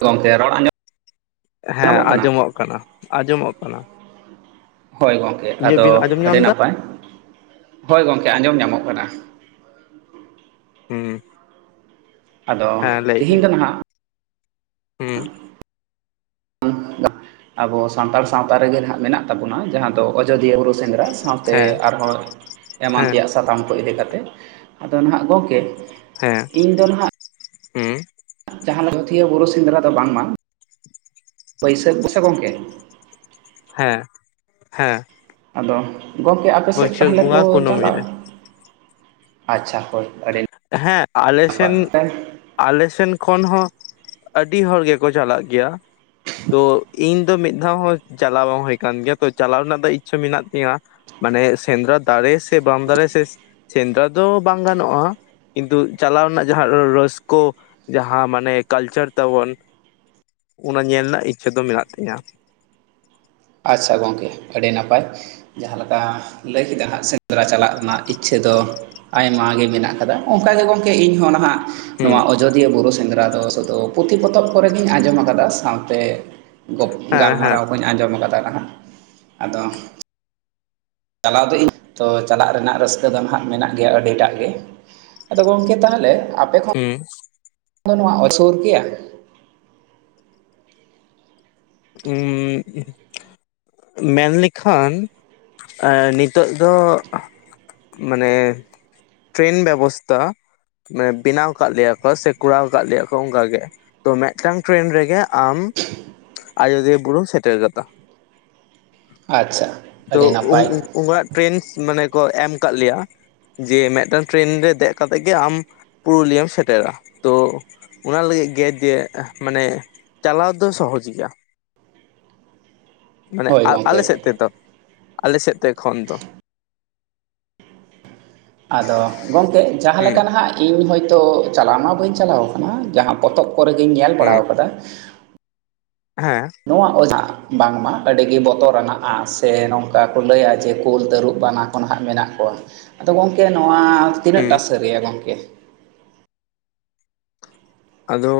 ᱜᱚᱝᱠᱮ ᱨᱚᱲ ᱟᱸᱡᱚᱢ ᱦᱮᱸ ᱟᱸᱡᱚᱢᱚᱜ ᱠᱟᱱᱟ ᱟᱸᱡᱚᱢᱚᱜ ᱠᱟᱱᱟ᱾ ᱦᱳᱭ ᱜᱚᱝᱠᱮ ᱤᱧᱟᱹᱜ ᱟᱫᱚ ᱵᱤᱱ ᱟᱸᱡᱚᱢ ᱟᱹᱰᱤ ᱧᱟᱢ ᱮᱫᱟ ᱱᱟᱯᱟᱭ, ᱦᱳᱭ ᱜᱚᱝᱠᱮ ᱟᱸᱡᱚᱢ ᱧᱟᱢᱚᱜ ᱠᱟᱱᱟ᱾ ᱦᱩᱸ ᱟᱫᱚ ᱦᱮᱸ ᱞᱟᱹᱭ ᱛᱤᱦᱤᱧ ᱵᱤᱱ ᱫᱚ ᱱᱟᱦᱟᱜ ᱦᱩᱸ ᱟᱵᱚ ᱥᱟᱱᱛᱟᱲ ᱥᱟᱶᱛᱟ ᱨᱮᱜᱮ ᱦᱟᱸᱜ ᱢᱮᱱᱟᱜ ᱛᱟᱵᱚᱱᱟ ᱡᱟᱦᱟᱸ ᱫᱚ ᱟᱡᱚᱫᱤᱭᱟᱹ ᱵᱩᱨᱩ ᱥᱮᱸᱫᱽᱨᱟ ᱾ ᱥᱟᱶᱛᱮ ᱦᱮᱸ ᱟᱨᱦᱚᱸ ᱮᱢᱟᱱ ᱦᱮᱸ ᱛᱮᱭᱟᱜ ᱥᱟᱛᱟᱢ ᱠᱚ ᱤᱫᱤ ᱠᱟᱛᱮ ᱟᱫᱚ ᱱᱟᱦᱟᱜ ᱜᱚᱢᱠᱮ ᱦᱮᱸ ᱦᱩᱸ ᱡᱟᱦᱟᱸ ᱟᱡᱚᱛᱤᱭᱟᱹ ᱵᱩᱨᱩ ᱥᱮᱸᱫᱽᱨᱟ ᱫᱚ ᱵᱟᱝᱢᱟ ᱵᱟᱹᱭᱥᱟᱹᱠᱷ ᱥᱮ ᱜᱚᱝᱠᱮ ᱦᱮᱸ ᱦᱮᱸ ᱟᱫᱚ ᱜᱚᱢᱠᱮ ᱟᱯᱮ ᱥᱮᱫ ᱵᱟᱹᱭᱥᱟᱹᱠᱷ ᱛᱟᱦᱚᱞᱮ ᱠᱚ ᱵᱚᱸᱜᱟ ᱠᱩᱱᱟᱹᱢᱤ ᱨᱮ ᱪᱟᱞᱟᱜᱼᱟ, ᱟᱪᱪᱷᱟ ᱦᱳᱭ ᱾ ᱦᱮᱸ ᱟᱞᱮ ᱥᱮᱱ ᱟᱞᱮ ᱥᱮᱱ ᱠᱷᱚᱱ ᱦᱚᱸ ᱟᱹᱰᱤ ᱦᱚᱲ ᱜᱮᱠᱚ ᱪᱟᱞᱟᱜ ᱜᱮᱭᱟ ᱾ ᱛᱚ ᱤᱧ ᱫᱚ ᱢᱤᱫ ᱫᱷᱟᱣ ᱦᱚᱸ ᱪᱟᱞᱟᱣ ᱵᱟᱝ ᱦᱳᱭ ᱠᱟᱱ ᱜᱮᱭᱟ ᱛᱚ ᱪᱟᱞᱟᱣ ᱨᱮᱱᱟᱜ ᱫᱚ ᱤᱪᱪᱷᱟᱹ ᱢᱮᱱᱟᱜ ᱛᱤᱧᱟᱹ ᱾ ᱢᱟᱱᱮ ᱥᱮᱸᱫᱽᱨᱟ ᱫᱟᱨᱮ ᱥᱮ ᱵᱟᱝ ᱫᱟᱨᱮ ᱥᱮ ᱥᱮᱸᱫᱽᱨᱟ ᱫᱚ ᱵᱟᱝ ᱜᱟᱱᱚᱜᱼᱟ, ᱠᱤᱱᱛᱩ ᱪᱟᱞᱟᱣ ᱨᱮᱱᱟᱜ ᱡᱟᱦᱟᱸ ᱨᱳᱹᱥᱠᱟᱹ ᱡᱟᱦᱟᱸ ᱢᱟᱱᱮ ᱠᱟᱞᱪᱟᱨ ᱛᱟᱵᱚᱱ᱾ ᱚᱱᱟ ᱧᱮᱞ ᱨᱮᱱᱟᱜ ᱤᱪᱪᱷᱟᱹ ᱫᱚ ᱢᱮᱱᱟᱜ ᱛᱤᱧᱟ᱾ ᱟᱪᱪᱷᱟ ᱜᱚᱢᱠᱮ ᱟᱹᱰᱤ ᱱᱟᱯᱟᱭ ᱾ ᱡᱟᱦᱟᱸ ᱞᱮᱠᱟ ᱞᱟᱹᱭ ᱠᱮᱫᱟ ᱦᱟᱸᱜ ᱥᱮᱸᱫᱽᱨᱟ ᱪᱟᱞᱟᱜ ᱨᱮᱱᱟᱜ ᱤᱪᱪᱷᱟᱹ ᱫᱚ ᱟᱭᱢᱟ ᱜᱮ ᱢᱮᱱᱟᱜ ᱠᱟᱫᱟ, ᱚᱱᱠᱟ ᱜᱮ ᱜᱚᱝᱠᱮ ᱤᱧ ᱦᱚᱸ ᱱᱟᱦᱟᱜ ᱦᱮᱸ ᱱᱚᱣᱟ ᱟᱡᱚᱫᱤᱭᱟᱹ ᱵᱩᱨᱩ ᱥᱮᱸᱫᱽᱨᱟ ᱫᱚ ᱥᱩᱫᱩ ᱯᱩᱛᱷᱤ ᱯᱚᱛᱚᱵ ᱠᱚᱨᱮ ᱜᱤᱧ ᱟᱸᱡᱚᱢ ᱠᱟᱫᱟ ᱥᱟᱶᱛᱮ ᱦᱮᱸ ᱜᱟᱞᱢᱟᱨᱟᱣ ᱠᱚᱧ ᱟᱸᱡᱚᱢ ᱠᱟᱫᱟ ᱱᱟᱦᱟᱜ ᱟᱫᱚ ᱪᱟᱞᱟᱣ ᱫᱚ ᱤᱧ ᱛᱚ ᱪᱟᱞᱟᱜ ᱨᱮᱱᱟᱜ ᱨᱟᱹᱥᱠᱟᱹ ᱫᱚ ᱦᱟᱜ ᱢᱮᱱᱟᱜ ᱜᱮᱭᱟ ᱟᱹᱰᱤᱴᱟᱜ ᱜᱮ ᱾ ᱟᱫᱚ ᱜᱚᱝᱠᱮ ᱛᱟᱦᱚᱞᱮ ᱟᱯᱮ [inaudible] ᱦᱩᱸ [unintelligible] ᱱᱚᱣᱟ ᱟᱥᱳᱨ ᱜᱮᱭᱟ ᱩᱸᱻ ᱢᱮᱱ ᱞᱮᱠᱷᱟᱱ ᱱᱤᱛᱚᱜ ᱫᱚ ᱢᱟᱱᱮ ᱴᱨᱮᱱ ᱵᱮᱵᱚᱥᱛᱟ, [unintelligible] ᱵᱮᱱᱟᱣ ᱠᱟᱜ ᱞᱮᱭᱟ ᱠᱚ ᱥᱮ ᱠᱚᱨᱟᱣ ᱠᱟᱜ ᱞᱮᱭᱟ ᱠᱚ ᱚᱱᱠᱟ ᱜᱮ ᱾ ᱛᱚ ᱢᱤᱫᱴᱟᱝ ᱴᱨᱮᱱ ᱨᱮᱜᱮ ᱟᱢ ᱟᱡᱚᱫᱤᱭᱟᱹ ᱵᱩᱨᱩᱢ ᱥᱮᱴᱮᱨ ᱜᱚᱫᱟ ᱟᱪᱪᱷᱟ [inaudible] ᱛᱚ ᱟᱹᱰᱤ ᱩᱱ ᱱᱟᱯᱟᱭ ᱩᱱᱠᱟᱱᱟᱜ ᱴᱨᱮᱱ ᱢᱟᱱᱮ ᱠᱚ ᱮᱢ ᱠᱟᱜ ᱞᱮᱭᱟ ᱡᱮ ᱢᱤᱫᱴᱟᱝ ᱴᱨᱮᱱ ᱨᱮ ᱫᱮᱡ ᱠᱟᱛᱮᱜ ᱜᱮ ᱟᱢ ᱯᱩᱨᱩᱞᱤᱭᱟᱹᱢ ᱥᱮᱴᱮᱨᱟ ᱛᱚ ᱚᱱᱟ ᱞᱟᱹᱜᱤᱫ ᱜᱮ ᱫᱤᱭᱮ ᱢᱟᱱᱮ ᱪᱟᱞᱟᱣ ᱫᱚ ᱥᱚᱦᱚᱡ ᱜᱮᱭᱟ ᱢᱟᱱᱮ ᱦᱳᱭ ᱟᱞᱮ ᱜᱚᱝᱠᱮ ᱥᱮᱫ ᱛᱮᱫᱚ ᱟᱞᱮ ᱥᱮᱫ ᱛᱮ ᱠᱷᱚᱱ ᱫᱚ ᱟᱫᱚ ᱜᱚᱝᱠᱮ ᱡᱟᱦᱟᱸ ᱦᱮᱸ ᱞᱮᱠᱟ ᱱᱟᱦᱟᱜ ᱤᱧ ᱦᱚᱭᱛᱚ ᱪᱟᱞᱟᱣ ᱢᱟ ᱵᱟᱹᱧ ᱪᱟᱞᱟᱣ ᱠᱟᱱᱟ ᱡᱟᱦᱟᱸ ᱯᱚᱛᱚᱵ ᱠᱚᱨᱮ ᱜᱤᱧ ᱧᱮᱞ ᱦᱮᱸ ᱵᱟᱲᱟᱣ ᱠᱟᱫᱟ ᱦᱮᱸ ᱱᱚᱣᱟ [unintelligible] ᱵᱟᱝᱢᱟ ᱟᱹᱰᱤ ᱜᱮ ᱵᱚᱛᱚᱨᱟᱱᱟᱜᱼᱟ ᱥᱮ ᱱᱚᱝᱠᱟ ᱠᱚ ᱞᱟᱹᱭᱟ ᱡᱮ ᱠᱩᱞ, ᱛᱟᱹᱨᱩᱵ, ᱵᱟᱱᱟ ᱠᱚ ᱱᱟᱦᱟᱜ ᱢᱮᱱᱟᱜ ᱠᱚᱣᱟ, ᱟᱫᱚ ᱜᱚᱝᱠᱮ ᱱᱚᱣᱟ ᱛᱤᱱᱟᱹᱜ ᱴᱟ ᱦᱩᱸ ᱥᱟᱹᱨᱤᱭᱟ ᱜᱚᱝᱠᱮ ᱟᱫᱚ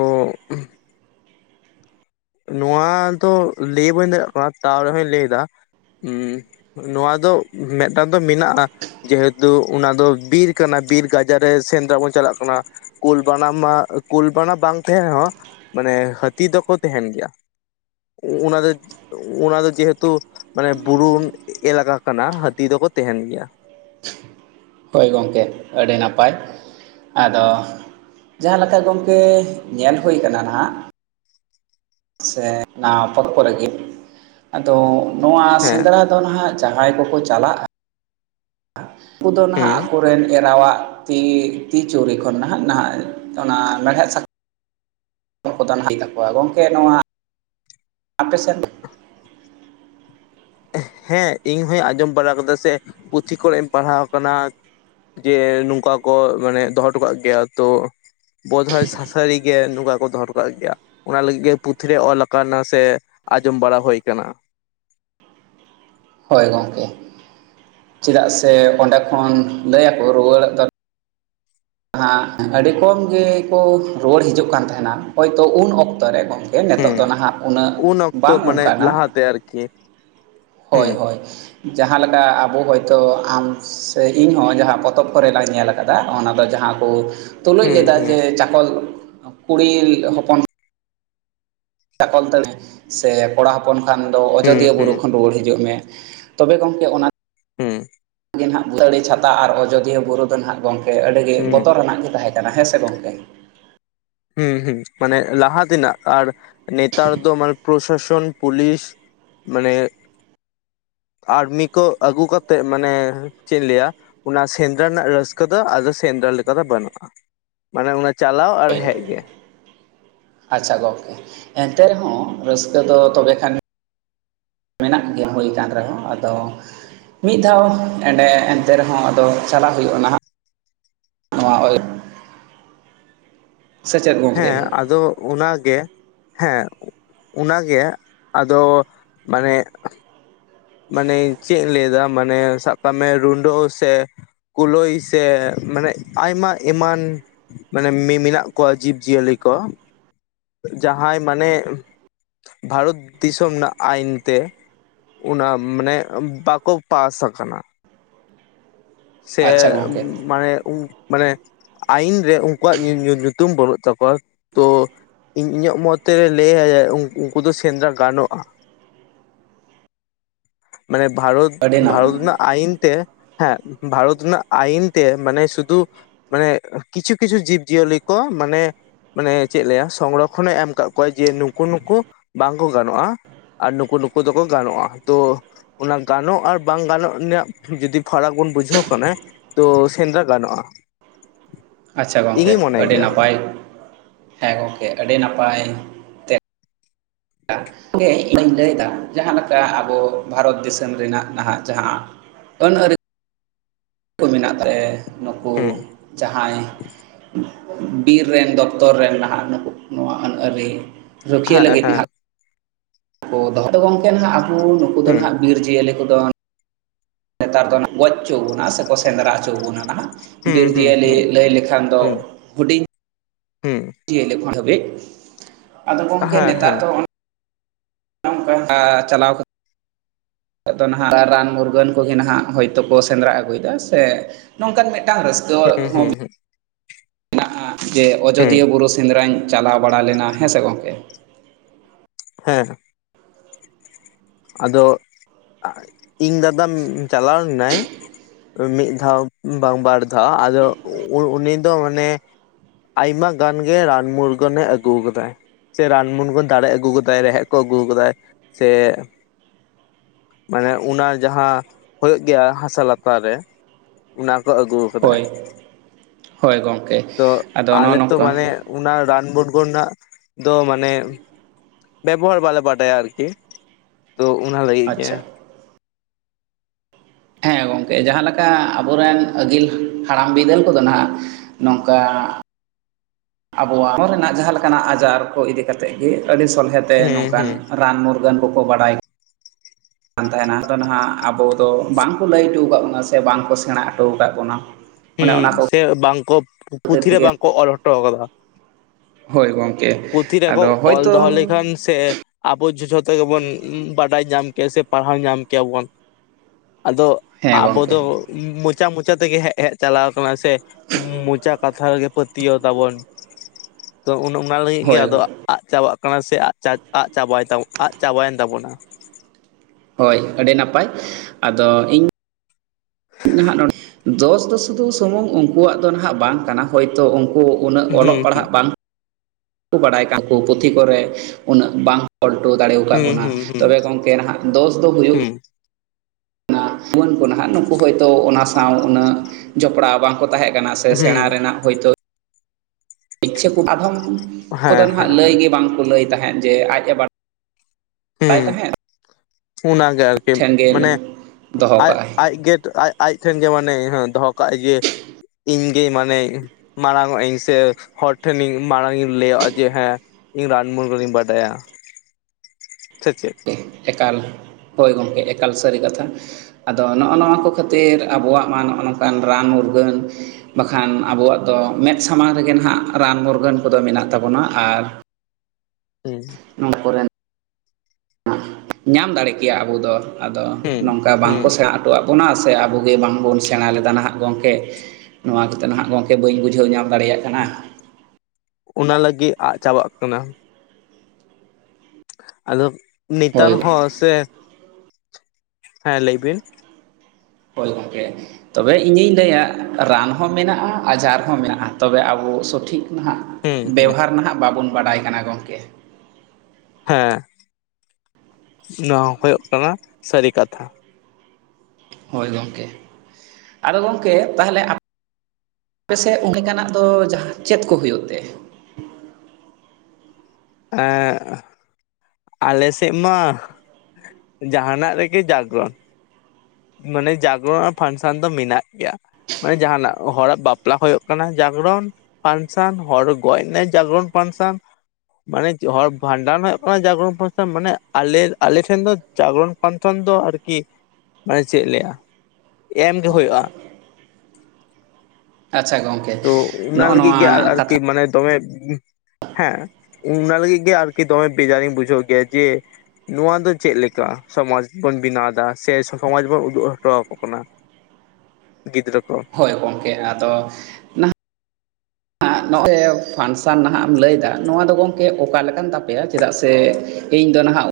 ᱱᱚᱣᱟ ᱫᱚ ᱞᱟᱹᱭ ᱵᱟᱹᱧ ᱫᱟᱲᱮᱭᱟᱜ ᱠᱟᱱᱟ ᱛᱟᱣ ᱨᱮᱦᱚᱧ ᱞᱟᱹᱭ ᱫᱟ ᱱᱚᱣᱟ ᱫᱚ ᱢᱤᱫᱴᱟᱝ ᱫᱚ ᱢᱮᱱᱟᱜᱼᱟ ᱡᱮᱦᱩᱛᱩ ᱚᱱᱟ ᱫᱚ ᱵᱤᱨ ᱠᱟᱱᱟ ᱵᱤᱨ ᱜᱟᱡᱟᱲᱮ ᱥᱮᱸᱫᱽᱨᱟ ᱵᱚᱱ ᱪᱟᱞᱟᱜ ᱠᱟᱱᱟ ᱠᱩᱞ ᱵᱟᱱᱟ ᱢᱟ ᱠᱩᱞ ᱵᱟᱱᱟ ᱵᱟᱝ ᱛᱟᱦᱮᱱ ᱨᱮᱦᱚᱸ ᱢᱟᱱᱮ ᱦᱟᱹᱛᱤ ᱫᱚᱠᱚ ᱛᱟᱦᱮᱱ ᱜᱮᱭᱟ ᱚᱱᱟ ᱫᱚ ᱚᱱᱟ ᱫᱚ ᱡᱮᱦᱩᱛᱩ ᱢᱟᱱᱮ ᱵᱩᱨᱩ ᱮᱞᱟᱠᱟ ᱠᱟᱱᱟ, ᱦᱟᱹᱛᱤ ᱫᱚᱠᱚ ᱛᱟᱦᱮᱱ ᱜᱮᱭᱟ ᱦᱳᱭ ᱜᱚᱝᱠᱮ ᱟᱹᱰᱤ ᱱᱟᱯᱟᱭ ᱟᱫᱚ ᱡᱟᱦᱟᱸ ᱞᱮᱠᱟ ᱜᱚᱝᱠᱮ ᱧᱮᱞ ᱦᱳᱭ ᱠᱟᱱᱟ ᱱᱟᱦᱟᱜ ᱥᱮ ᱚᱱᱟ [unintelligible] ᱠᱚᱨᱮ ᱜᱮ ᱟᱫᱚ ᱱᱚᱣᱟ ᱦᱮᱸ ᱥᱮᱸᱫᱽᱨᱟ ᱫᱚ ᱱᱟᱦᱟᱜ ᱡᱟᱦᱟᱸᱭ ᱠᱚᱠᱚ ᱪᱟᱞᱟᱜᱼᱟ ᱩᱱᱠᱩ ᱫᱚ ᱱᱟᱦᱟᱜ ᱦᱩᱸ ᱟᱠᱚᱨᱮᱱ ᱮᱨᱟᱣᱟᱜ ᱛᱤ ᱪᱩᱲᱤ ᱠᱷᱚᱱ ᱱᱟᱦᱟᱜ ᱱᱟᱦᱟᱜ ᱚᱱᱟ ᱢᱮᱲᱦᱮᱫ ᱥᱟᱠᱚᱢ [unintelligible] ᱦᱩᱭᱩᱜ ᱛᱟᱠᱚᱣᱟ ᱜᱚᱝᱠᱮ ᱱᱚᱣᱟ ᱟᱯᱮᱥᱮᱫ ᱦᱮᱸ ᱤᱧ ᱦᱚᱧ ᱟᱸᱡᱚᱢ ᱵᱟᱲᱟ ᱠᱟᱫᱟ ᱥᱮ ᱯᱩᱛᱷᱤ ᱠᱚᱨᱮᱜ ᱤᱧ ᱯᱟᱲᱦᱟᱣ ᱟᱠᱟᱱᱟ ᱡᱮ ᱱᱚᱝᱠᱟ ᱠᱚ ᱢᱟᱱᱮ ᱫᱚᱦᱚ ᱦᱚᱴᱚ ᱠᱟᱜ ᱜᱮᱭᱟ ᱛᱚ ᱵᱚᱫᱷᱚᱦᱚᱭ ᱥᱟᱹᱨᱤ ᱜᱮ ᱱᱚᱝᱠᱟ ᱠᱚ ᱫᱚᱦᱚ ᱴᱚᱠᱟᱜ ᱜᱮᱭᱟ ᱚᱱᱟ ᱞᱟᱹᱜᱤᱫ ᱜᱮ ᱯᱩᱛᱷᱤ ᱨᱮ ᱚᱞ ᱟᱠᱟᱱᱟ ᱥᱮ ᱟᱸᱡᱚᱢ ᱵᱟᱲᱟ ᱦᱳᱭ ᱠᱟᱱᱟ ᱦᱳᱭ ᱜᱚᱝᱠᱮ ᱪᱮᱫᱟᱜ ᱥᱮ ᱚᱸᱰᱮ ᱠᱷᱚᱱ ᱞᱟᱹᱭᱟᱠᱚ ᱨᱩᱣᱟᱹᱲ ᱠᱟ ᱡᱟᱦᱟᱸ ᱟᱹᱰᱤ ᱠᱚᱢ ᱜᱮᱠᱚ ᱨᱩᱣᱟᱹᱲ ᱦᱤᱡᱩᱜ ᱠᱟᱱ ᱛᱟᱦᱮᱱᱟ ᱦᱚᱭᱛᱚ ᱩᱱ ᱚᱠᱛᱚ ᱨᱮ ᱜᱚᱝᱠᱮ ᱱᱤᱛᱚᱜ ᱦᱩᱸ ᱫᱚ ᱱᱟᱦᱟᱜ ᱩᱱᱟᱹᱜ ᱩᱱ ᱚᱠᱛᱚ ᱵᱟᱝ ᱢᱟᱱᱮ ᱚᱱᱠᱟᱱᱟ ᱞᱟᱦᱟᱛᱮ ᱟᱨᱠᱤ ᱦᱳᱭ ᱦᱩᱸ ᱦᱳᱭ ᱡᱟᱦᱟᱸ ᱞᱮᱠᱟ ᱟᱵᱚ ᱦᱚᱭᱛᱚ ᱟᱢ ᱥᱮ ᱤᱧᱦᱚᱸ ᱡᱟᱦᱟᱸ ᱯᱚᱛᱚᱵ ᱠᱚᱨᱮ ᱞᱟᱝ ᱧᱮᱞ ᱟᱠᱟᱫᱟ ᱚᱱᱟ ᱡᱟᱦᱟᱸ ᱠᱚ ᱛᱩᱞᱩᱡ ᱦᱩᱸ ᱞᱮᱫᱟ ᱦᱩᱸ ᱡᱮ ᱪᱟᱠᱚᱞ ᱠᱩᱲᱤ ᱦᱚᱯᱚᱱ ᱪᱟᱠᱚᱞᱛᱟᱹᱲᱤ, ᱥᱮ ᱠᱚᱲᱟ ᱦᱚᱯᱚᱱ ᱠᱷᱟᱱ ᱫᱚ ᱦᱩᱸ ᱟᱡᱳᱫᱤᱭᱟᱹ ᱦᱩᱸ ᱵᱩᱨᱩ ᱠᱷᱚᱱ ᱨᱩᱣᱟᱹᱲ ᱦᱤᱡᱩᱜ ᱢᱮ ᱛᱚᱵᱮ ᱜᱚᱝᱠᱮ ᱚᱱᱟ ᱦᱩᱸ [unintelligible] ᱪᱟᱞᱚᱠᱛᱟᱹᱲᱤ ᱪᱷᱟᱛᱟ ᱟᱨ ᱟᱡᱚᱫᱤᱭᱟᱹ ᱵᱩᱨᱩ ᱫᱚ ᱱᱟᱜ ᱜᱚᱝᱠᱮ ᱟᱹᱰᱤ ᱜᱮ ᱦᱩᱸ ᱵᱚᱛᱚᱨᱟᱱᱟᱜ ᱜᱮ ᱛᱟᱦᱮᱸ ᱠᱟᱱᱟ ᱦᱮᱸ ᱥᱮ ᱜᱚᱝᱠᱮ ᱦᱩᱸ ᱦᱩᱸ ᱢᱟᱱᱮ ᱞᱟᱦᱟ ᱛᱮᱱᱟᱜ ᱟᱨ ᱱᱮᱛᱟᱨ ᱫᱚ ᱢᱟᱱᱮ ᱯᱨᱚᱥᱟᱥᱚᱱ ᱯᱩᱞᱤᱥ ᱢᱟᱱᱮ ᱟᱨᱢᱤ ᱠᱚ ᱟᱹᱜᱩ ᱠᱟᱛᱮᱫ ᱢᱟᱱᱮ ᱪᱮᱫ ᱤᱧ ᱞᱟᱹᱭᱟ ᱚᱱᱟ ᱥᱮᱸᱫᱽᱨᱟ ᱨᱮᱱᱟᱜ ᱨᱟᱹᱥᱠᱟᱹ ᱫᱚ ᱟᱫᱚ ᱥᱮᱸᱫᱽᱨᱟ ᱞᱮᱠᱟ ᱫᱚ ᱵᱟᱹᱱᱩᱜᱼᱟ ᱢᱟᱱᱮ ᱚᱱᱟ ᱪᱟᱞᱟᱣ ᱟᱨ ᱦᱮᱡ [unintelligible] ᱟᱪᱪᱷᱟ ᱜᱚᱝᱠᱮ ᱮᱱᱛᱮ ᱨᱮᱦᱚᱸ ᱨᱟᱹᱥᱠᱟᱹ ᱫᱚ ᱛᱚᱵᱮ ᱠᱷᱟᱱ ᱢᱮᱱᱟᱜ ᱜᱮᱭᱟ ᱦᱩᱭ ᱟᱠᱟᱱ ᱨᱮᱦᱚᱸ ᱟᱫᱚ ᱢᱤᱫ ᱫᱷᱟᱣ ᱮᱱᱰᱮ ᱮᱱᱛᱮ ᱨᱮᱦᱚᱸ ᱟᱫᱚ ᱪᱟᱞᱟᱜ ᱦᱩᱭᱩᱜᱼᱟ ᱱᱟᱦᱟᱜ ᱱᱚᱣᱟ ᱳᱭ ᱪᱮᱫ ᱦᱮᱸ ᱜᱚᱢᱠᱮ ᱟᱫᱚ ᱚᱱᱟᱜᱮ ᱦᱮᱸ ᱚᱱᱟᱜᱮ ᱟᱫᱚ ᱢᱟᱱᱮ ᱢᱟᱱᱮ ᱪᱮᱫ ᱤᱧ ᱞᱟᱹᱭ ᱮᱫᱟ ᱢᱟᱱᱮ ᱥᱟᱵ ᱠᱟᱜ ᱢᱮ ᱨᱩᱰᱟᱹ ᱦᱚᱸ ᱥᱮ ᱠᱩᱞᱟᱹᱭ ᱥᱮ ᱢᱟᱱᱮ ᱟᱭᱢᱟ ᱮᱢᱟᱱ ᱢᱟᱱᱮ ᱢᱮᱱᱟᱜ ᱠᱚᱣᱟ ᱡᱤᱵ ᱡᱤᱭᱟᱹᱞᱤ ᱠᱚ ᱡᱟᱦᱟᱸᱭ ᱢᱟᱱᱮ ᱵᱷᱟᱨᱚᱛ ᱫᱤᱥᱚᱢ ᱨᱮᱱᱟᱜ ᱟᱹᱭᱤᱱ ᱛᱮ ᱚᱱᱟ ᱢᱟᱱᱮ ᱵᱟᱠᱚ ᱯᱟᱥ ᱟᱠᱟᱱᱟ ᱥᱮ ᱟᱪᱪᱷᱟ ᱜᱚᱢᱠᱮ ᱢᱟᱱᱮ ᱢᱟᱱᱮ ᱟᱹᱭᱤᱱ ᱨᱮ ᱩᱱᱠᱩᱣᱟᱜ ᱧᱩᱛᱩᱢ ᱵᱟᱹᱱᱩᱜ ᱛᱟᱠᱚᱣᱟ ᱛᱚ ᱤᱧ ᱤᱧᱟᱹᱜ ᱢᱚᱛ ᱨᱮ ᱞᱟᱹᱭᱟᱭ ᱩᱱᱠᱩ ᱫᱚ ᱥᱮᱸᱫᱽᱨᱟ ᱜᱟᱱᱚᱜ-ᱟ ᱢᱟᱱᱮ ᱵᱷᱟᱨᱚᱛ ᱟᱹᱰᱤ ᱱᱟᱯ ᱵᱷᱟᱨᱚᱛ ᱨᱮᱱᱟᱜ ᱟᱹᱭᱤᱱ ᱛᱮ ᱦᱮᱸ ᱵᱷᱟᱨᱚᱛ ᱨᱮᱱᱟᱜ ᱟᱭᱤᱱ ᱛᱮ ᱢᱟᱱᱮ ᱥᱩᱫᱩ ᱢᱟᱱᱮ ᱠᱤᱪᱷᱩ ᱠᱤᱪᱷᱩ ᱡᱤᱵᱽᱡᱤᱭᱟᱹᱞᱤ ᱠᱚ ᱢᱟᱱᱮ ᱢᱟᱱᱮ ᱪᱮᱫ ᱞᱟᱹᱭᱟ ᱥᱚᱝᱨᱚᱠᱷᱚᱱᱮ ᱮᱢ ᱟᱠᱟᱫ ᱠᱚᱣᱟ ᱡᱮ ᱱᱩᱠᱩ ᱱᱩᱠᱩ ᱵᱟᱝᱠᱚ ᱜᱟᱱᱚᱜ-ᱟ ᱟᱨ ᱱᱩᱠᱩ ᱱᱩᱠᱩ ᱫᱚᱠᱚ ᱜᱟᱱᱚᱜ-ᱟ ᱛᱚ ᱚᱱᱟ ᱜᱟᱱᱚᱜ ᱟᱨ ᱵᱟᱝ ᱜᱟᱱᱚᱜ ᱨᱮᱱᱟᱜ ᱡᱩᱫᱤ ᱯᱷᱟᱨᱟᱠ ᱵᱚᱱ ᱵᱩᱡᱷᱟᱹᱣ ᱠᱷᱟᱱᱮ ᱛᱚ ᱥᱮᱸᱫᱽᱨᱟ ᱜᱟᱱᱚᱜ-ᱟ ᱟᱪᱪᱷᱟ ᱜᱚᱝᱠᱮ ᱟᱹᱰᱤ ᱱᱟᱯᱟᱭ ᱦᱮᱸ ᱜᱚᱝᱠᱮ ᱟᱹᱰᱤ ᱱᱟᱯᱟᱭ ᱛᱮ ᱜᱚᱝᱠᱮ ᱤᱧ ᱞᱟᱹᱭᱫᱟ ᱡᱟᱦᱟᱸ ᱞᱮᱠᱟ ᱟᱵᱚ ᱵᱷᱟᱨᱚᱛ ᱫᱤᱥᱚᱢ ᱨᱮᱱᱟᱜ ᱱᱟᱦᱟᱜ ᱡᱟᱦᱟᱸ ᱟᱹᱱ ᱟᱹᱨᱤ ᱠᱚ ᱢᱮᱱᱟᱜ ᱛᱟᱭᱟᱞᱮ ᱱᱩᱠᱩ ᱦᱩᱸ ᱡᱟᱦᱟᱸᱭ ᱵᱤᱨ ᱨᱮᱱ ᱫᱚᱯᱛᱚᱨ ᱨᱮᱱ ᱱᱟᱦᱟᱜ ᱱᱩᱠᱩ ᱱᱚᱣᱟ ᱟᱹᱱ-ᱟᱹᱨᱤ ᱨᱩᱠᱷᱤᱭᱟᱹ ᱞᱟᱹᱜᱤᱫ ᱦᱮᱸ ᱦᱟᱜ ᱟᱫᱚ ᱜᱚᱝᱠᱮ ᱦᱟᱸᱜ ᱟᱵᱚ ᱱᱩᱠᱩ ᱫᱚ ᱦᱮᱸ ᱱᱟᱦᱟᱜ ᱵᱤᱨ ᱡᱤᱭᱟᱹᱞᱤ ᱠᱚᱫᱚ ᱱᱮᱛᱟᱨ ᱫᱚ ᱜᱚᱡᱽ ᱚᱪᱚ ᱵᱚᱱᱟ ᱥᱮᱠᱚ ᱥᱮᱸᱫᱽᱨᱟ ᱚᱪᱚ ᱵᱚᱱᱟ ᱱᱟᱦᱟᱜ ᱦᱩᱸ ᱵᱤᱨ ᱦᱩᱸ ᱦᱩᱸ ᱡᱤᱭᱟᱹᱞᱤ ᱦᱩᱸ ᱞᱟᱹᱭ ᱞᱮᱠᱷᱟᱱ ᱫᱚ ᱦᱩᱸ ᱦᱩᱰᱤᱧ ᱦᱩᱸ ᱡᱤᱭᱟᱹᱞᱤ ᱠᱚ ᱦᱟᱹᱵᱤᱡ ᱟᱫᱚ ᱜᱚᱝᱠᱮ ᱦᱮᱸ ᱱᱮᱛᱟᱨ ᱦᱮᱸ ᱫᱚ ᱦᱟ ᱪᱟᱞᱟᱣ ᱠᱟᱛᱮ ᱟᱫᱚ ᱱᱟᱦᱟᱜ ᱨᱟᱱ ᱢᱩᱨᱜᱟᱹᱱ ᱠᱚᱜᱮ ᱱᱟᱦᱟᱜ ᱦᱳᱭᱛᱳ ᱠᱚ ᱥᱮᱸᱫᱽᱨᱟ ᱟᱹᱜᱩᱭᱮᱫᱟ ᱥᱮ ᱱᱚᱝᱠᱟᱱ ᱢᱤᱫᱴᱟᱝ ᱨᱟᱹᱥᱠᱟᱹᱜ ᱦᱩᱸ ᱦᱚᱸ ᱦᱩᱸ ᱟᱹᱜ ᱡᱮ ᱦᱩᱸ ᱟᱡᱚᱫᱤᱭᱟᱹ ᱵᱩᱨᱩ ᱥᱮᱸᱫᱽᱨᱟᱧ ᱪᱟᱞᱟᱣ ᱵᱟᱲᱟ ᱞᱮᱱᱟ ᱦᱮᱸ ᱥᱮ ᱜᱚᱝᱠᱮ ᱦᱮᱸ ᱦᱮᱸ ᱟᱫᱚ ᱤᱧ ᱫᱟᱫᱟᱢ ᱪᱟᱞᱟᱣᱱᱟᱭ ᱢᱤᱫ ᱫᱷᱟᱣ ᱵᱟᱝ ᱵᱟᱨ ᱫᱷᱟᱣ ᱟᱫᱚ ᱩ-ᱩᱱᱤ ᱫᱚ ᱢᱟᱱᱮ ᱟᱭᱢᱟ ᱜᱟᱱ ᱜᱮ ᱨᱟᱱ ᱢᱩᱨᱜᱟᱹᱱᱮ ᱟᱹᱜᱩ ᱠᱟᱫᱟᱭ ᱥᱮ ᱨᱟᱱ ᱢᱩᱱᱜᱟᱹᱱ ᱫᱟᱲᱮ ᱟᱹᱜᱩ ᱠᱟᱫᱟᱭ ᱨᱮᱦᱮᱜ ᱠᱚ ᱟᱹᱜᱩ ᱠᱟᱫᱟᱭ ᱥᱮ ᱢᱟᱱᱮ ᱚᱱᱟ ᱡᱟᱦᱟᱸ ᱦᱚᱭᱳᱜ ᱜᱮᱭᱟ ᱦᱟᱥᱟ ᱞᱟᱛᱟᱨ ᱨᱮ ᱚᱱᱟ ᱠᱚ ᱟᱹᱜᱩ ᱠᱟᱫᱟᱭ, ᱦᱳᱭ ᱦᱳᱭ ᱜᱚᱝᱠᱮ ᱛᱚ ᱟᱫᱚ ᱱᱚᱜᱼᱚ ᱟᱞᱮ ᱛᱚ ᱱᱚᱝᱠᱟ ᱢᱟᱱᱮ ᱚᱱᱟ ᱨᱟᱱ ᱢᱩᱨᱜᱚᱱ ᱱᱟᱜ ᱫᱚ ᱢᱟᱱᱮ ᱵᱮᱵᱚᱦᱟᱨ ᱵᱟᱞᱮ ᱵᱟᱰᱟᱭᱟ ᱟᱨᱠᱤ ᱛᱚ ᱚᱱᱟ ᱞᱟᱹᱜᱤᱫ ᱜᱮ ᱟᱪᱪᱷᱟ ᱦᱮᱸ ᱜᱚᱝᱠᱮ ᱡᱟᱦᱟᱸ ᱞᱮᱠᱟ ᱟᱵᱚᱨᱮᱱ ᱟᱹᱜᱤᱞ ᱦᱟᱲᱟᱢ ᱵᱤᱫᱟᱹᱞ ᱠᱚᱫᱚ ᱱᱟᱦᱟᱜ ᱱᱚᱝᱠᱟ ᱟᱵᱚᱣᱟᱜ ᱨᱮᱱᱟᱜ ᱡᱟᱦᱟᱸ ᱞᱮᱠᱟᱱᱟᱜ ᱟᱡᱟᱨ ᱠᱚ ᱤᱫᱤ ᱠᱟᱛᱮ ᱛᱮᱦᱮᱫ ᱟᱹᱰᱤ ᱥᱚᱞᱦᱮᱛᱮ ᱦᱮᱸ ᱱᱚᱝᱠᱟᱱ ᱦᱮᱸ ᱨᱟᱱ ᱢᱩᱨᱜᱟᱹᱱ ᱠᱚᱠᱚ ᱵᱟᱲᱟᱭ ᱠᱟᱱ ᱛᱟᱦᱮᱱᱟ ᱟᱫᱚ ᱱᱟᱦᱟᱜ ᱟᱵᱚ ᱫᱚ ᱵᱟᱝᱠᱚ ᱞᱟᱹᱭ ᱴᱩ ᱠᱟᱜ ᱵᱚᱱᱟ ᱥᱮ ᱵᱟᱝᱠᱚ ᱥᱮᱬᱟ ᱴᱩ ᱠᱟᱜ ᱵᱚᱱᱟ ᱚᱱᱮ ᱚᱱᱟ ᱦᱩᱸ ᱠᱚ ᱥᱮ ᱵᱟᱝᱠᱚ ᱠᱷᱟᱹᱛᱤᱨ ᱯᱩᱛᱷᱤ ᱨᱮ ᱛᱮᱜᱮ ᱵᱟᱝ ᱠᱚ ᱚᱞ ᱦᱚᱴᱚ ᱠᱟᱫᱟ ᱦᱳᱭ ᱜᱚᱝᱠᱮ ᱯᱩᱛᱷᱤ ᱨᱮᱠᱚ ᱚᱞ ᱫᱚᱦᱚ ᱞᱮᱠᱷᱟᱱ ᱥᱮ ᱟᱵᱚ ᱡᱷᱚᱛᱚ ᱜᱮᱵᱚᱱ ᱵᱟᱰᱟᱭ ᱧᱟᱢ ᱠᱮᱭᱟ ᱥᱮ ᱯᱟᱲᱦᱟᱣ ᱧᱟᱢ ᱠᱮᱭᱟᱵᱚᱱ ᱟᱫᱚ ᱦᱮᱸ ᱟᱵᱚ ᱜᱚᱢᱠᱮ ᱫᱚ ᱢᱚᱪᱟ ᱢᱚᱪᱟ ᱛᱮᱜᱮ ᱦᱮᱜ ᱦᱮᱜ ᱪᱟᱞᱟᱣ ᱠᱟᱱᱟ ᱥᱮ ᱢᱚᱪᱟ ᱠᱟᱛᱷᱟ ᱨᱮᱜᱮ ᱯᱟᱹᱛᱭᱟᱹᱣ ᱛᱟᱵᱚᱱ ᱛᱚ ᱩᱱᱟᱹᱜ ᱚᱱᱟ ᱞᱟᱹᱜᱤᱜ ᱜᱮ ᱦᱳᱭ ᱟᱫᱚ ᱟᱜ ᱪᱟᱵᱟᱜ ᱠᱟᱱᱟ ᱥᱮ ᱟᱜ ᱪᱟᱪ ᱟᱜ ᱪᱟᱵᱟᱭ ᱛᱟᱢ ᱟᱜ ᱪᱟᱵᱟᱭᱮᱱ ᱛᱟᱵᱚᱱᱟ ᱦᱳᱭ ᱟᱹᱰᱤ ᱱᱟᱯᱟᱭ ᱟᱫᱚ ᱤᱧ ᱤᱧ ᱱᱟᱦᱟᱜ ᱱᱚᱸᱰᱮ ᱫᱚᱥ ᱫᱚ ᱥᱩᱫᱩ ᱥᱚᱢᱚᱝ ᱩᱱᱠᱩᱣᱟᱜ ᱫᱚ ᱱᱟᱦᱟᱜ ᱵᱟᱝ ᱠᱟᱱᱟ᱾ ᱦᱚᱭᱛᱚ ᱩᱝᱠᱩ ᱩᱱᱟᱹᱜ ᱚᱞᱚᱜ ᱦᱩᱸ ᱯᱟᱲᱦᱟᱜ ᱵᱟᱝ ᱵᱟᱲᱟᱭ ᱠᱟᱱ ᱩᱱᱠᱩ ᱯᱩᱛᱷᱤ ᱠᱚᱨᱮ ᱩᱱᱟᱹᱜ ᱵᱟᱝ ᱚᱞᱴᱚ ᱫᱟᱲᱮᱣ ᱠᱟᱜ ᱦᱩᱸ ᱵᱚᱱᱟ ᱦᱩᱸ ᱦᱩᱸ ᱛᱚᱵᱮ ᱜᱚᱝᱠᱮ ᱱᱟᱦᱟᱜ ᱫᱚᱥ ᱫᱚ ᱦᱩᱭᱩᱜ ᱦᱩᱸ ᱱᱟᱸᱜ ᱡᱩᱣᱟᱹᱱ ᱠᱚ ᱱᱟᱦᱟᱜ ᱱᱩᱠᱩ ᱦᱚᱭᱛᱚ ᱚᱱᱟ ᱥᱟᱶ ᱩᱱᱟᱹᱜ ᱡᱚᱯᱲᱟᱣ ᱵᱟᱝ ᱛᱟᱦᱮᱸ ᱠᱟᱱᱟ ᱥᱮ ᱦᱩᱸ ᱥᱮᱬᱟ ᱦᱩᱸ ᱨᱮᱱᱟᱜ ᱦᱚᱭᱛᱚ ᱤᱪᱪᱷᱟᱹ ᱠᱚ ᱟᱫᱷᱚᱢ ᱠᱚᱫᱚ ᱦᱮᱸ ᱱᱟᱦᱟᱜ ᱦᱮᱸ ᱞᱟᱹᱭ ᱦᱮᱸ ᱜᱮ ᱵᱟᱝᱠᱚ ᱞᱟᱹᱭ ᱛᱟᱦᱮᱸᱫ ᱡᱮ ᱟᱡ ᱮ ᱵᱟ ᱦᱮᱸ ᱚᱱᱟᱜᱮ ᱟᱨᱠᱤ ᱴᱷᱮᱱ ᱜᱮ ᱢᱟᱱᱮ ᱫᱚᱦᱚ ᱟᱡ ᱠᱟᱜᱼᱟᱭ ᱟᱡᱜᱮᱛ ᱟᱡ ᱟᱡ ᱴᱷᱮᱱ ᱜᱮ ᱢᱟᱱᱮ ᱮᱦᱮᱸ ᱫᱚᱦᱚ ᱠᱟᱜ ᱜᱮᱡᱮ ᱤᱧ ᱜᱮ ᱢᱟᱱᱮ ᱢᱟᱲᱟᱝ ᱚᱜ ᱤᱧ ᱥᱮ ᱦᱚᱲ ᱴᱷᱮᱱᱤᱧ ᱢᱟᱲᱟᱝ ᱤᱧ ᱞᱮᱭᱚᱜᱼᱟ ᱡᱮ ᱦᱮᱸ ᱤᱧ ᱨᱟᱱ ᱢᱩᱨᱜᱟᱹᱱ ᱤᱧ ᱵᱟᱰᱟᱭᱟ ᱥᱮ ᱪᱮᱫ ᱮᱠᱟᱞ ᱦᱚᱭ ᱜᱚᱝᱠᱮ ᱮᱠᱟᱞ ᱥᱟᱹᱨᱤ ᱠᱟᱛᱷᱟ ᱟᱫᱚ ᱱᱚᱜᱼᱚ ᱱᱚᱣᱟ ᱠᱚ ᱠᱷᱟᱹᱛᱤᱨ ᱟᱵᱚᱣᱟᱜ ᱢᱟ ᱱᱚᱜᱼᱚ ᱱᱚᱝᱠᱟᱱ ᱨᱟᱱ ᱢᱩᱨᱜᱟᱹᱱ ᱵᱟᱠᱷᱟᱱ ᱟᱵᱚᱣᱟᱜ ᱫᱚ ᱢᱮᱫ ᱥᱟᱢᱟᱝ ᱨᱮᱜᱮ ᱱᱟᱦᱟᱸᱜ ᱨᱟᱱ ᱢᱩᱨᱜᱟᱹᱱ ᱠᱚᱫᱚ ᱢᱮᱱᱟᱜ ᱛᱟᱵᱚᱱᱟ ᱟᱨ ᱯᱮᱥ ᱱᱚᱣᱟ ᱠᱚᱨᱮᱱ ᱧᱟᱢ ᱫᱟᱲᱮ ᱠᱮᱭᱟ ᱟᱵᱚ ᱫᱚ ᱟᱫᱚ ᱦᱩᱸ ᱱᱚᱝᱠᱟ ᱦᱩᱸ ᱵᱟᱝᱠᱚ ᱥᱮᱬᱟ ᱚᱴᱚᱭᱟᱜ ᱵᱚᱱᱟ ᱥᱮ ᱟᱵᱚᱜᱮ ᱵᱟᱝᱵᱚᱱ ᱥᱮᱬᱟ ᱞᱮᱫᱟ ᱱᱟᱦᱟᱜ ᱜᱚᱝᱠᱮ ᱱᱚᱶᱟ ᱠᱚᱛᱮᱜ ᱱᱟᱦᱟᱜ ᱜᱚᱝᱠᱮ ᱵᱟᱹᱧ ᱵᱩᱡᱷᱟᱹᱣ ᱧᱟᱢ ᱫᱟᱲᱮᱭᱟᱜ ᱠᱟᱱᱟ ᱚᱱᱟ ᱞᱟᱹᱜᱤᱫ ᱟᱜ ᱪᱟᱵᱟᱜ ᱠᱟᱱᱟ᱾ ᱟᱫᱚ ᱱᱤᱛᱟᱨ ᱦᱳᱭ ᱦᱚᱸ ᱥᱮ ᱦᱮᱸ ᱞᱟᱹᱭ ᱵᱤᱱ ᱦᱚᱭ ᱜᱚᱝᱠᱮ ᱛᱚᱵᱮ ᱤᱧᱤᱧ ᱞᱟᱹᱭᱟ ᱨᱟᱱ ᱦᱚᱸ ᱢᱮᱱᱟᱜᱼᱟ ᱟᱡᱟᱨ ᱦᱚᱸ ᱢᱮᱱᱟᱜᱼᱟ ᱛᱚᱵᱮ ᱟᱵᱚ ᱥᱚᱴᱷᱤᱠ ᱱᱟᱦᱟᱜ ᱦᱩᱸ ᱦᱩᱸ ᱵᱮᱣᱦᱟᱨ ᱱᱟᱦᱟᱜ ᱵᱟᱵᱚᱱ ᱵᱟᱰᱟᱭ ᱠᱟᱱᱟ ᱜᱚᱝᱠᱮ᱾ ᱦᱮᱸ, ᱥᱤᱱᱟᱣ ᱦᱩᱭᱩᱜ ᱠᱟᱱᱟ ᱥᱟᱹᱨᱤ ᱠᱟᱛᱷᱟ᱾ ᱦᱚᱭ ᱜᱚᱝᱠᱮ ᱟᱫᱚ ᱜᱚᱝᱠᱮ ᱛᱟᱦᱞᱮ ᱟᱯ ᱟᱯᱮᱥᱮᱡ ᱚᱱᱠᱟᱱᱟᱜ ᱫᱚ ᱡᱟᱦᱟᱸ ᱪᱮᱫ ᱠᱚ ᱦᱩᱭᱩᱜ ᱛᱮ? ᱮᱸ ᱟᱞᱮ ᱥᱮᱫ ᱢᱟ ᱡᱟᱦᱟᱱᱟᱜ ᱨᱮᱜᱮ ᱡᱟᱜᱽᱨᱚᱱ᱾ ᱢᱟᱱᱮ ᱡᱟᱜᱽᱨᱚᱱ ᱟᱨ ᱯᱷᱟᱱᱥᱟᱱ ᱫᱚ ᱢᱮᱱᱟᱜ ᱜᱮᱭᱟ᱾ ᱢᱟᱱᱮ ᱡᱟᱦᱟᱱᱟᱜ ᱦᱚᱲᱟᱜ ᱵᱟᱯᱞᱟ ᱦᱩᱭᱩᱜ ᱠᱟᱱᱟ ᱡᱟᱜᱽᱨᱚᱱ᱾ ᱯᱷᱟᱱᱥᱟᱱ ᱦᱚᱲ ᱜᱚᱡ ᱮᱱᱟ ᱡᱟᱜᱨᱚᱱ ᱯᱷᱟᱱᱥᱟᱱ, ᱢᱟᱱᱮ ᱦᱚᱲ ᱵᱷᱟᱸᱰᱟᱱ ᱦᱩᱭᱩᱜ ᱠᱟᱱᱟ ᱡᱟᱜᱽᱨᱚᱱ ᱯᱟᱱᱥᱟᱱ ᱢᱟᱱᱮ ᱟᱞᱮ ᱟᱞᱮᱴᱷᱮᱱ ᱫᱚ ᱡᱟᱜᱽᱨᱚᱱ ᱯᱟᱱᱥᱟᱱ ᱫᱚ ᱟᱨᱠᱤ ᱢᱟᱱᱮ ᱪᱮᱫ ᱞᱮᱭᱟ ᱮᱢᱜᱮ ᱦᱩᱭᱩᱜᱼᱟ ᱟᱪᱪᱷᱟ ᱜᱚᱝ ᱛᱚ ᱚᱱᱟ ᱞᱟᱹᱜᱤᱜ ᱜᱮ ᱟᱨ ᱟᱨᱠᱤ ᱢᱟᱱᱮ ᱫᱚᱢᱮ ᱦᱮᱸ ᱚᱱᱟ ᱞᱟᱹᱜᱤᱫ ᱜᱮ ᱟᱨᱠᱤ ᱫᱚᱢᱮ ᱵᱮᱡᱟᱨᱤᱧ ᱵᱩᱡᱷᱟᱹᱣ ᱜᱮᱭᱟ ᱡᱮ ᱱᱚᱶᱟ ᱫᱚ ᱪᱮᱫ ᱞᱮᱠᱟ ᱥᱚᱢᱟᱡᱽ ᱵᱚᱱ ᱵᱮᱱᱟᱣ ᱮᱫᱟ ᱥᱮ ᱥᱚᱢᱟᱡᱽ ᱵᱚᱱ ᱩᱫᱩᱜ ᱚᱴᱚ ᱟᱠᱚ ᱠᱟᱱᱟ᱾ [unintelligible] ᱜᱤᱫᱽᱨᱟᱹ ᱠᱚ᱾ ᱦᱚᱭ ᱜᱚᱝᱠᱮ ᱟᱫᱚ ᱱᱟᱜ ᱟᱨ ᱱᱚᱜᱼᱚᱭ ᱯᱷᱟᱱᱥᱮᱱ ᱱᱟᱦᱟᱜ ᱮᱢ ᱞᱟᱹᱭ ᱮᱫᱟ ᱱᱚᱶᱟ ᱫᱚ ᱜᱚᱝᱠᱮ ᱚᱠᱟ ᱞᱮᱠᱟᱱ ᱛᱟᱯᱮᱭᱟ ᱪᱮᱫᱟᱜ ᱥᱮ ᱤᱧ ᱫᱚ ᱱᱟᱦᱟᱜ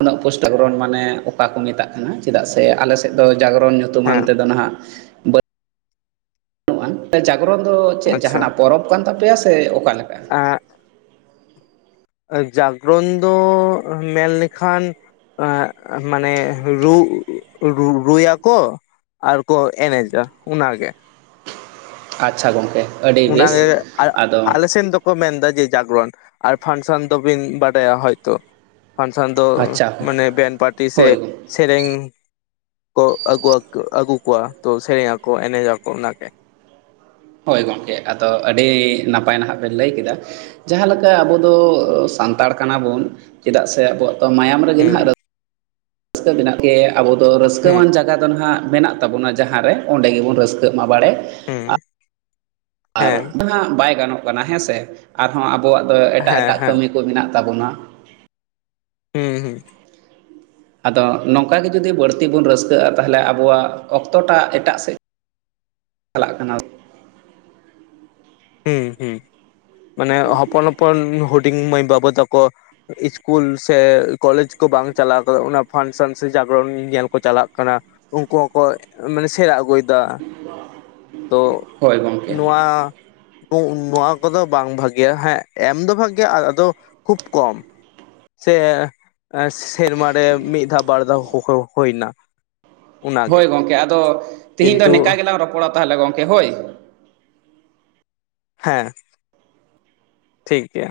ᱩᱱᱟᱹᱜ ᱯᱩᱥᱴᱟᱹ ᱡᱟᱜᱽᱨᱚᱱ ᱢᱟᱱᱮ ᱚᱠᱟ ᱠᱚ ᱢᱮᱛᱟᱜ ᱠᱟᱱᱟ ᱪᱮᱫᱟᱜ ᱥᱮ ᱟᱞᱮᱥᱮᱫ ᱫᱚ ᱡᱟᱜᱽᱨᱚᱱ ᱧᱩ ᱧᱩᱛᱩᱢᱟᱱ ᱦᱮᱸ ᱛᱮᱫᱚ ᱱᱟᱦᱟᱜ ᱡᱟᱜᱽᱨᱚᱱ ᱫᱚ ᱪᱮᱫ ᱟᱪᱪᱷᱟ ᱡᱟᱦᱱᱟᱜ ᱯᱚᱨᱚᱵᱽ ᱠᱟᱱ ᱛᱟᱯᱮᱭᱟ ᱥᱮ ᱚᱠᱟᱮ ᱞᱮᱠᱟ? ᱡᱟᱜᱽᱨᱚᱱ ᱫᱚ ᱢᱮᱱ ᱞᱮᱠᱷᱟᱱ ᱢᱟᱱᱮ ᱨᱩ ᱨᱩᱭᱟᱠᱚ, ᱟᱨ ᱠᱚ ᱮᱱᱮᱡᱟ ᱚᱱᱟ ᱜᱮ᱾ ᱟᱪᱪᱷᱟ ᱜᱚᱢᱠᱮ ᱟᱹᱰᱤ ᱵᱮᱥ ᱚᱱᱟᱜᱮ ᱟᱫᱚ ᱟᱞᱮᱥᱮᱱ ᱫᱚ, ᱠᱚ ᱢᱮᱱᱫᱟ ᱡᱮ ᱡᱟᱜᱽᱨᱚᱱ ᱟᱨ ᱯᱷᱟᱱᱥᱚᱱ ᱫᱚᱵᱤᱱ ᱵᱟᱰᱟᱭᱟ ᱦᱚᱭᱛᱚ᱾ ᱯᱷᱟᱱᱥᱚᱱ ᱫᱚ ᱟᱪᱪᱷᱟ ᱢᱟᱱᱮ ᱵᱮᱱᱴ ᱯᱟᱨᱴᱤ ᱥᱮ ᱦᱳᱭ ᱥᱮᱨᱮᱧ ᱠᱚ ᱟᱹᱜᱩᱣᱟ ᱟᱹᱜᱩ ᱠᱚᱣᱟ ᱛᱚ ᱥᱮᱨᱮᱧ ᱟᱠᱚ, ᱮᱱᱮᱡᱽ ᱟᱠᱚ ᱚᱱᱟ ᱜᱮ᱾ ᱦᱳᱭ ᱜᱚᱢᱠᱮ ᱟᱫᱚ ᱟᱹᱰᱤ ᱱᱟᱯᱟᱭ ᱱᱟᱦᱟᱜ ᱵᱮᱱ ᱞᱟᱹᱭ ᱠᱮᱫᱟ᱾ ᱡᱟᱦᱟᱸ ᱞᱮᱠᱟ ᱟᱵᱚ ᱫᱚ ᱥᱟᱱᱛᱟᱲ ᱠᱟᱱᱟᱵᱚᱱ ᱪᱮᱫᱟᱜ ᱥᱮ ᱟᱵᱚᱣᱟᱜ ᱛᱚ ᱢᱟᱭᱟᱢ ᱨᱮᱜᱮ ᱦᱩᱸ ᱦᱟᱸᱜ ᱨᱟᱹᱥᱠᱟᱹ ᱢᱮᱱᱟᱜ ᱜᱮ ᱟᱵᱚ ᱫᱚ ᱦᱩᱸ ᱨᱟᱹᱥᱠᱟᱹᱣᱟᱱ ᱡᱟᱭᱜᱟ ᱫᱚ ᱱᱟᱦᱟᱜ ᱢᱮᱱᱟᱜ ᱛᱟᱵᱚᱱᱟ ᱡᱟᱦᱟᱸ ᱨᱮ ᱚᱸᱰᱮ ᱜᱮᱵᱚᱱ ᱨᱟᱹᱥᱠᱟᱹᱜ ᱢᱟ ᱵᱟᱲᱮ᱾ ᱦᱩᱸ ᱟᱨ ᱦᱮᱸ ᱡᱟᱦᱟᱸ ᱵᱟᱭ ᱜᱟᱱᱚᱜ ᱠᱟᱱᱟ ᱦᱮᱸ ᱥᱮ ᱟᱨᱦᱚᱸ ᱟᱵᱚᱣᱟᱜ ᱫᱚ ᱮᱴᱟᱜ ᱦᱮᱸ ᱮᱴᱟᱜ ᱦᱮᱸ ᱠᱟᱹᱢᱤ, ᱠᱚ ᱢᱮᱱᱟᱜ ᱛᱟᱵᱚᱱᱟ᱾ ᱦᱩᱸ ᱦᱩᱸ ᱟᱫᱚ ᱱᱚᱝᱠᱟ ᱜᱮ ᱡᱩᱫᱤ ᱵᱟᱹᱲᱛᱤ ᱵᱚᱱ ᱨᱟᱹᱥᱠᱟᱹᱜᱼᱟ ᱛᱟᱦᱚᱞᱮ ᱟᱵᱚᱣᱟᱜ ᱚᱠᱛᱚᱴᱟ ᱮᱴᱟᱜ ᱥᱮᱫ ᱪᱟᱞᱟᱜ ᱠᱟᱱᱟ᱾ ᱦᱩᱸ ᱦᱩᱸ ᱢᱟᱱᱮ ᱦᱚᱯᱚᱱ ᱦᱚᱯᱚᱱ ᱦᱳᱰᱤᱝ ᱢᱟᱹᱭ ᱵᱟᱵᱩ ᱛᱟᱠᱚ ᱥᱠᱩᱞ ᱥᱮ ᱠᱚᱞᱮᱡᱽ ᱠᱚ ᱵᱟᱝ ᱪᱟᱞᱟᱣ ᱠᱟᱱᱟ ᱚᱱᱟ ᱯᱷᱟᱱᱥᱮᱱ ᱥᱮ ᱡᱟᱜᱽᱨᱚᱱ ᱧᱮᱞ ᱠᱚ ᱪᱟᱞᱟᱜ ᱠᱟᱱᱟ᱾ ᱩᱱᱠᱩ ᱦᱚᱸᱠᱚ ᱢᱟᱱᱮ ᱥᱮᱬᱟ ᱟᱹᱜᱩᱭᱮᱫᱟ᱾ ᱛᱚ ᱦᱳᱭ ᱜᱚᱢᱠᱮ ᱱᱚᱣᱟ, ᱱᱚᱣᱟ ᱠᱚᱫᱚ ᱵᱟᱝ ᱵᱷᱟᱜᱮᱭᱟ ᱦᱮᱸ ᱮᱢ ᱫᱚ ᱵᱷᱟᱜᱮᱭᱟ ᱟᱫᱚ ᱠᱷᱩᱵ ᱠᱚᱢ᱾ ᱥᱮ ᱥᱮᱨᱢᱟ ᱨᱮ ᱢᱤᱫ ᱫᱷᱟᱣ ᱵᱟᱨ ᱫᱷᱟᱣ ᱦᱩᱭ ᱮᱱᱟ᱾ ᱦᱳᱭ ᱜᱚᱝᱠᱮ ᱟᱫᱚ ᱛᱤᱦᱤᱧ ᱫᱚ ᱠᱤᱱᱛᱩ ᱱᱮᱝᱠᱟ ᱜᱮᱞᱟᱝ ᱨᱚᱯᱚᱲᱟ ᱛᱟᱦᱚᱞᱮ ᱜᱚᱢᱠᱮ ᱦᱳᱭ᱾ ᱦᱮᱸ ᱴᱷᱤᱠ ᱜᱮᱭᱟ᱾